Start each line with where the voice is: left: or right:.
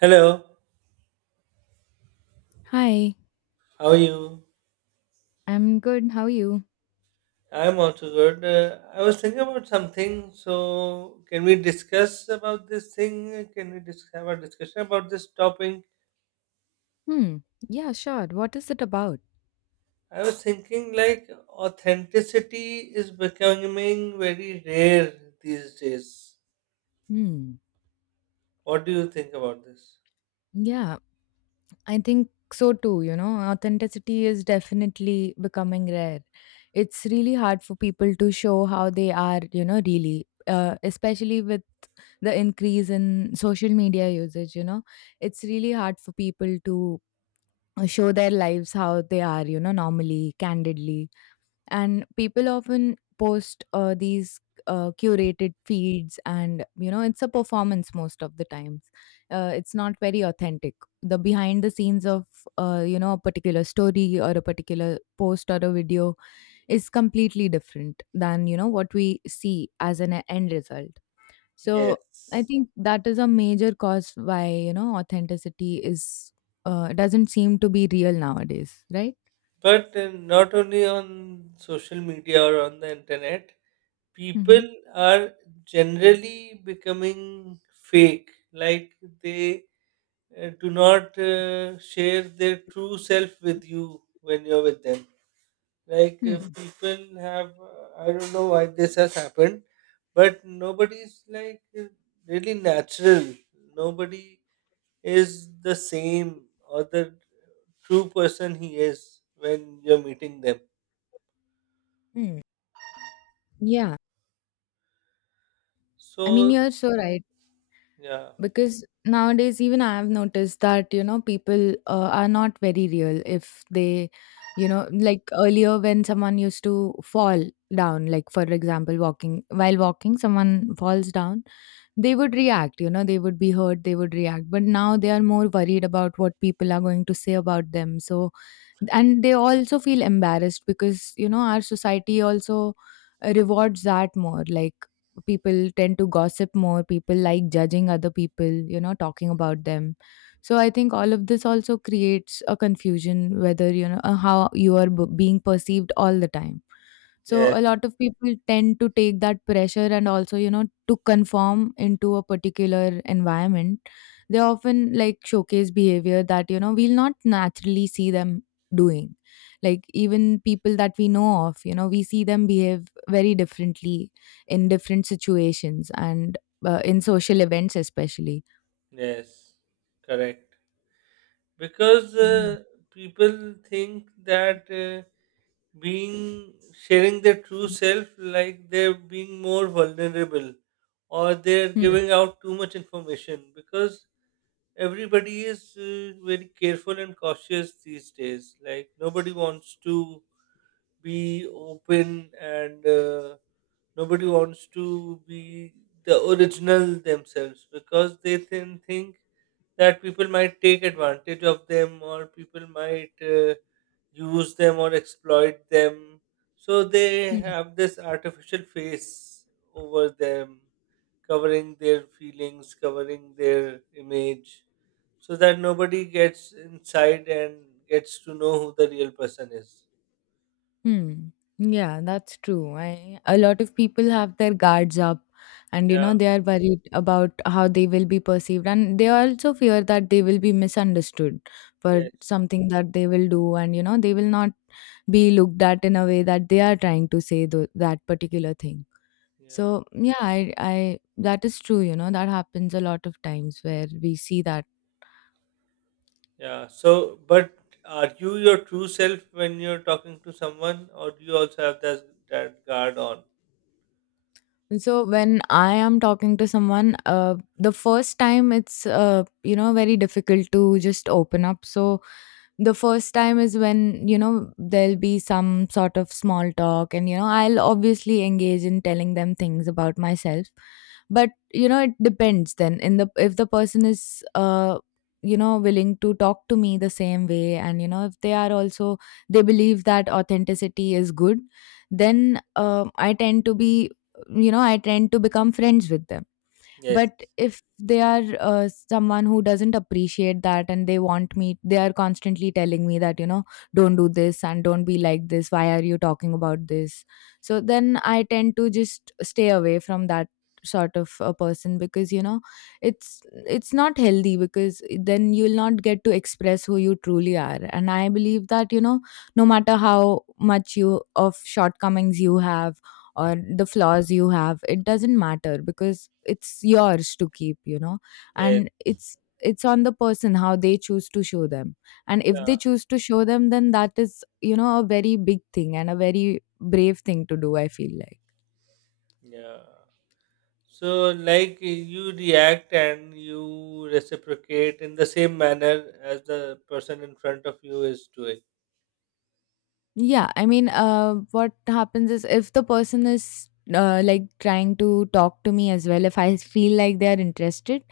right: Hello,
left: Hi,
right: how are you?
left: I'm good. How are you?
right: I'm also good. I was thinking about something, so can we discuss about this thing? Have a discussion about this topic?
left: Hmm. Yeah, sure. What is it about?
right: I was thinking like authenticity is becoming very rare these days.
left: Hmm.
right: What do you think about this?
left: Yeah, I think so too. Authenticity is definitely becoming rare. It's really hard for people to show how they are, really, especially with the increase in social media usage. It's really hard for people to show their lives how they are, normally, candidly. And people often post these curated feeds, and it's a performance most of the times. It's not very authentic. The behind the scenes of a particular story or a particular post or a video is completely different than what we see as an end result. So I
right: Yes.
left: think that is a major cause why authenticity is doesn't seem to be real nowadays, right?
right: But not only on social media or on the internet, people
left: Mm-hmm.
right: are generally becoming fake. Like they do not share their true self with you when you're with them. Like
left: Hmm.
right: people have, I don't know why this has happened, but nobody's like really natural. Nobody is the same or the true person he is when you're meeting them.
left: Hmm. Yeah, I mean,
right: So
left: you're so right.
right: yeah,
left: Because nowadays, even I have noticed that, people are not very real. If they, like earlier, when someone used to fall down, like for example, walking, while walking, someone falls down, they would react, they would be hurt, they would react. But now they are more worried about what people are going to say about them. So and they also feel embarrassed, because our society also rewards that more. Like, people tend to gossip more. People like judging other people, talking about them. So I think all of this also creates a confusion, whether how you are being perceived all the time. So
right: yes,
left: a lot of people tend to take that pressure, and also, to conform into a particular environment. They often like showcase behavior that, we'll not naturally see them doing. Like even people that we know of, we see them behave very differently in different situations, and in social events, especially.
right: yes, correct. Because
left: Yeah.
right: people think that. Being sharing their true self like they're being more vulnerable or they're giving out too much information because everybody is very careful and cautious these days, like nobody wants to be open and nobody wants to be the original themselves, because they then think that people might take advantage of them or people might use them or exploit them. So they
left: Hmm.
right: have this artificial face over them, covering their feelings, covering their image, so that nobody gets inside and gets to know who the real person is.
left: Hmm. Yeah, that's true. A lot of people have their guards up, and
right: Yeah,
left: they are worried about how they will be perceived, and they also fear that they will be misunderstood for
right: yes,
left: something that they will do, and they will not be looked at in a way that they are trying to say that particular thing.
right: yeah,
left: So, yeah, I that is true, that happens a lot of times where we see that.
right: yeah. So, but are you your true self when you're talking to someone, or do you also have that, that guard on?
left: So when I am talking to someone, the first time it's very difficult to just open up. So the first time is when there'll be some sort of small talk, and I'll obviously engage in telling them things about myself. But it depends. Then, in the if the person is willing to talk to me the same way, and if they are also they believe that authenticity is good, then I tend to be, I tend to become friends with them.
right: Yes,
left: But if they are someone who doesn't appreciate that, and they are constantly telling me that, don't do this and don't be like this, why are you talking about this? So then I tend to just stay away from that sort of a person, because it's not healthy, because then you'll not get to express who you truly are. And I believe that, no matter how much you of shortcomings you have or the flaws you have, it doesn't matter, because it's yours to keep,
right: yes,
left: and it's on the person how they choose to show them. And if
right: yeah,
left: they choose to show them, then that is, a very big thing and a very brave thing to do, I feel like.
right: yeah. So, like you react and you reciprocate in the same manner as the person in front of you is doing.
left: Yeah, I mean, what happens is, if the person is like trying to talk to me as well, if I feel like they are interested,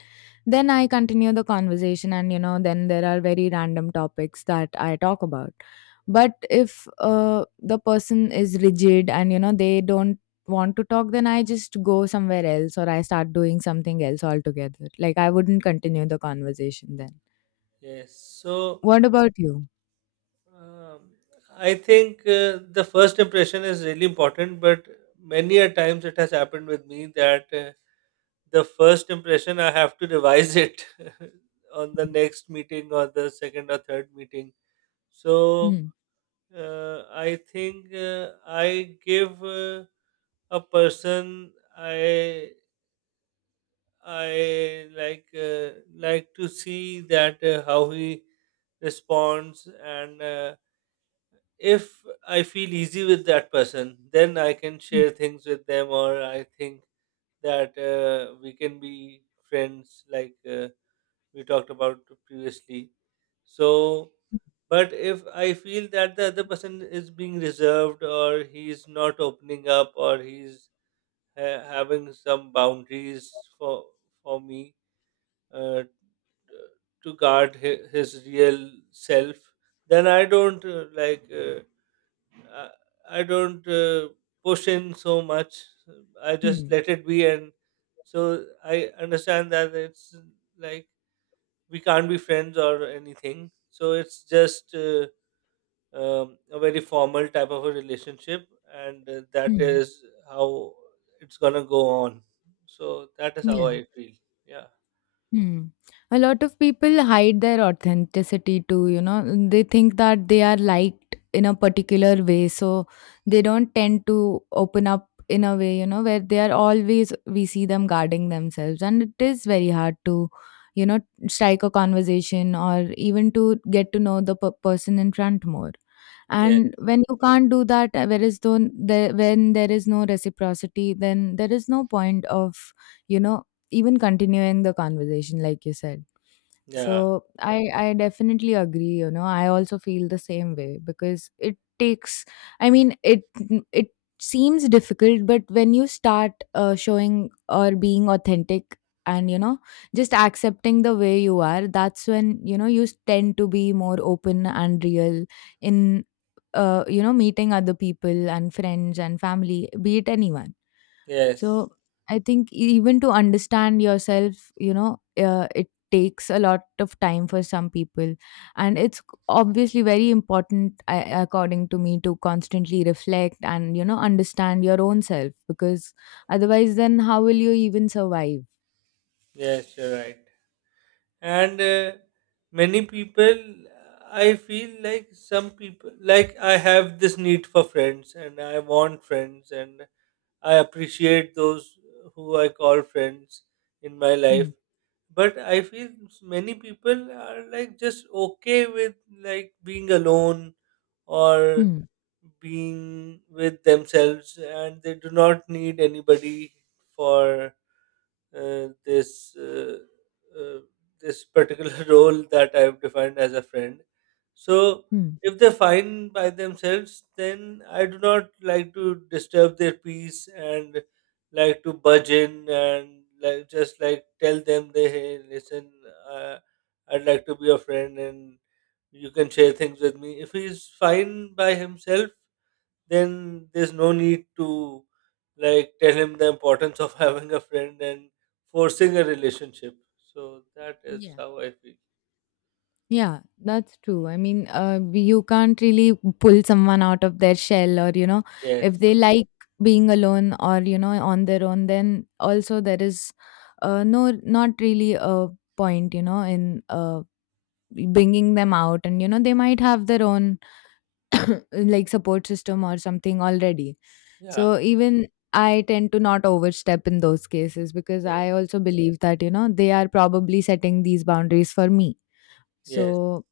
left: then I continue the conversation, and then there are very random topics that I talk about. But if the person is rigid, and they don't want to talk, then I just go somewhere else, or I start doing something else altogether. Like I wouldn't continue the conversation then.
right: Yes. So,
left: What about you?
right: um, I think the first impression is really important, but many a times it has happened with me that the first impression I have to revise it on the next meeting or the second or third meeting. So,
left: Hmm.
right: I think I give. A person I like to see that how he responds, and if I feel easy with that person, then I can share things with them, or I think that we can be friends, like we talked about previously. So, but if I feel that the other person is being reserved, or he's not opening up, or he's having some boundaries for me, uh. To guard his real self, then I don't like I I don't push in so much. I just
left: Hmm.
right: let it be, and so I understand that it's like we can't be friends or anything, so it's just a very formal type of a relationship, and that
left: Hmm. Hmm.
right: is how it's gonna go on. So that is how
left: Yeah.
right: I feel. Yeah,
left: Hmm. A lot of people hide their authenticity too, you know. They think that they are liked in a particular way, so they don't tend to open up in a way, where they are always, we see them guarding themselves. And it is very hard to, you know, strike a conversation or even to get to know the person in front more.
right: yeah,
left: And when you can't do that, whereas though there, when there is no reciprocity, then there is no point of, you know, even continuing the conversation like you said.
right: yeah,
left: So I definitely agree, I also feel the same way, because it takes, I mean, it seems difficult, but when you start showing or being authentic, and just accepting the way you are, that's when you tend to be more open and real in meeting other people and friends and family, be it anyone.
right: yes.
left: So I think even to understand yourself, it takes a lot of time for some people, and it's obviously very important, I, according to me, to constantly reflect and understand your own self, because otherwise, then how will you even survive?
right: Yes, you're right. And many people, I feel like some people, like I have this need for friends, and I want friends, and I appreciate those who I call friends in my life.
left: Hmm.
right: But I feel many people are like just okay with like being alone or
left: Hmm.
right: being with themselves, and they do not need anybody for uh, this uh, uh, this particular role that I've defined as a friend. So
left: Hmm.
right: if they find by themselves, then I do not like to disturb their peace and like to budge in and like just like tell them they, hey listen, uh, I'd like to be your friend and you can share things with me. If he's fine by himself, then there's no need to like tell him the importance of having a friend and forcing a relationship. So that is
left: Yeah.
right: how I feel.
left: Yeah, that's true. I mean, you can't really pull someone out of their shell, or you know, if
right: Yes.
left: they like being alone or on their own, then also there is no, not really a point, in bringing them out, and they might have their own like support system or something already.
right: Yeah.
left: So even I tend to not overstep in those cases, because
right: Yes.
left: I also believe that they are probably setting these boundaries for me.
right: Yes.
left: So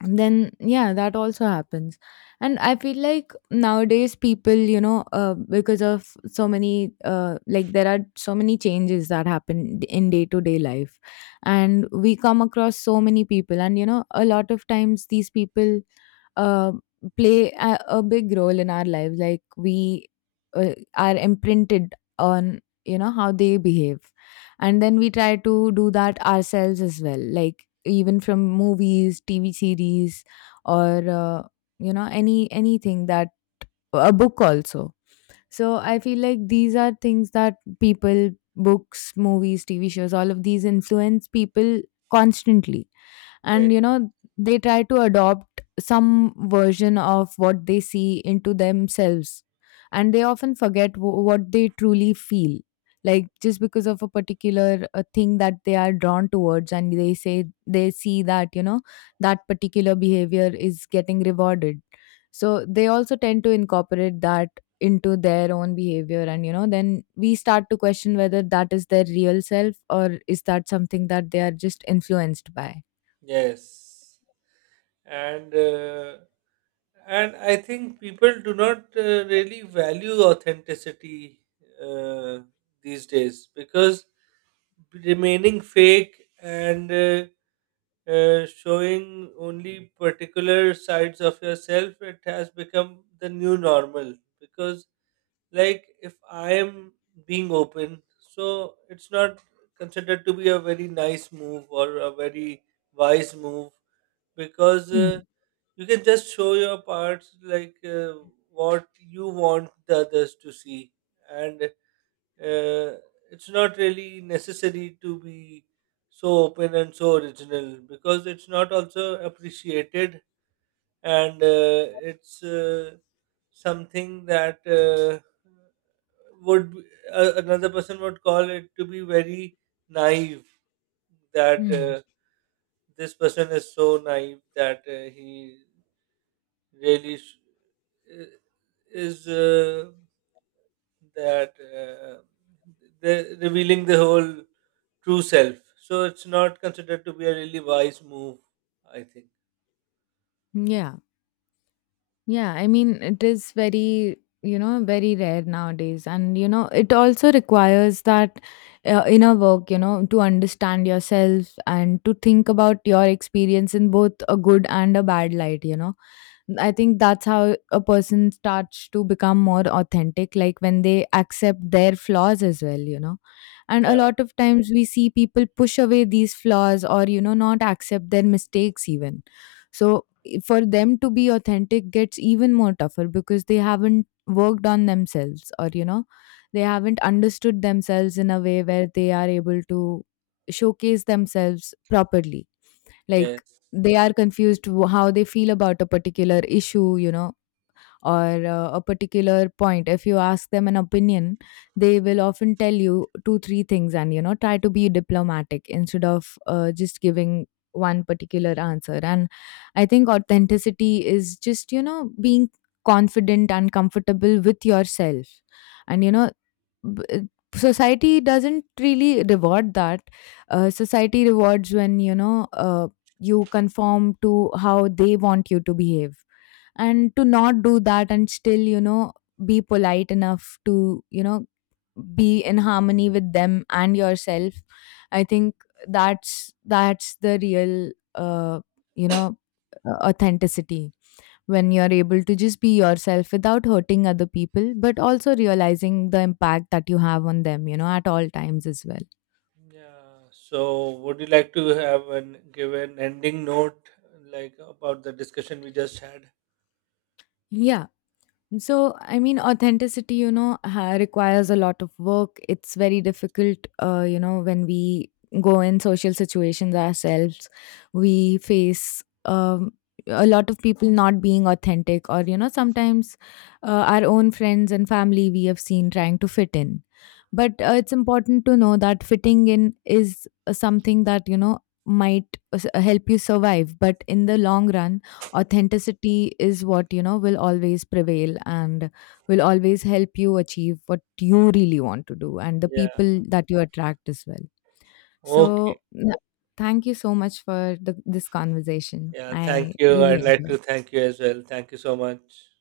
left: and then yeah, that also happens. And I feel like nowadays people, because of so many like there are so many changes that happen in day to day life, and we come across so many people, and a lot of times these people uh, play a big role in our lives, like we are imprinted on how they behave, and then we try to do that ourselves as well, like even from movies, TV series, or anything, that a book also. So I feel like these are things that people, books, movies, TV shows, all of these influence people constantly. And,
right: Yes.
left: you know, they try to adopt some version of what they see into themselves. And they often forget what they truly feel. Like just because of a particular thing that they are drawn towards, and they say they see that, that particular behavior is getting rewarded, so they also tend to incorporate that into their own behavior. And then we start to question whether that is their real self, or is that something that they are just influenced by.
right: Yes. And and I think people do not really value authenticity uh, these days, because remaining fake and showing only particular sides of yourself, it has become the new normal. Because, like, if I am being open, so it's not considered to be a very nice move or a very wise move, because you can just show your parts like what you want the others to see, and uh, it's not really necessary to be so open and so original, because it's not also appreciated. And it's something that would be- another person would call it to be very naive, that
left: Mm-hmm.
right: this person is so naive that he really sh- i- is that the revealing the whole true self. So it's not considered to be a really wise move, I think.
left: Yeah. Yeah, I mean, it is very, very rare nowadays. And, you know, it also requires that inner work, to understand yourself and to think about your experience in both a good and a bad light, you know. I think that's how a person starts to become more authentic, like when they accept their flaws as well, you know. And a
right: Yeah,
left: lot of times we see people push away these flaws, or, not accept their mistakes even. So for them to be authentic gets even more tougher, because they haven't worked on themselves, or they haven't understood themselves in a way where they are able to showcase themselves properly, like
right: yes.
left: they are confused how they feel about a particular issue, or a particular point. If you ask them an opinion, they will often tell you two three things, and try to be diplomatic instead of just giving one particular answer. And I think authenticity is just, being confident and comfortable with yourself. And b- uh, society doesn't really reward that. Society rewards when you conform to how they want you to behave. And to not do that and still, be polite enough to, be in harmony with them and yourself, I think that's the real, you know authenticity, when you're able to just be yourself without hurting other people, but also realizing the impact that you have on them, at all times as well.
right: Yeah. So would you like to have an give an ending note like about the discussion we just had?
left: Yeah. So, I mean, authenticity, requires a lot of work. It's very difficult, you know, when we go in social situations ourselves, we face a lot of people not being authentic, or, sometimes our own friends and family we have seen trying to fit in. But it's important to know that fitting in is something that, might help you survive. But in the long run, authenticity is what, will always prevail, and will always help you achieve what you really want to do and the
right: Yeah.
left: people that you attract as well.
right: Okay.
left: So, thank you so much for this conversation.
right: Yeah, thank
left: I
right: you. I'd
left: really
right: like
left: enjoyed.
right: to thank you as well. Thank you so much.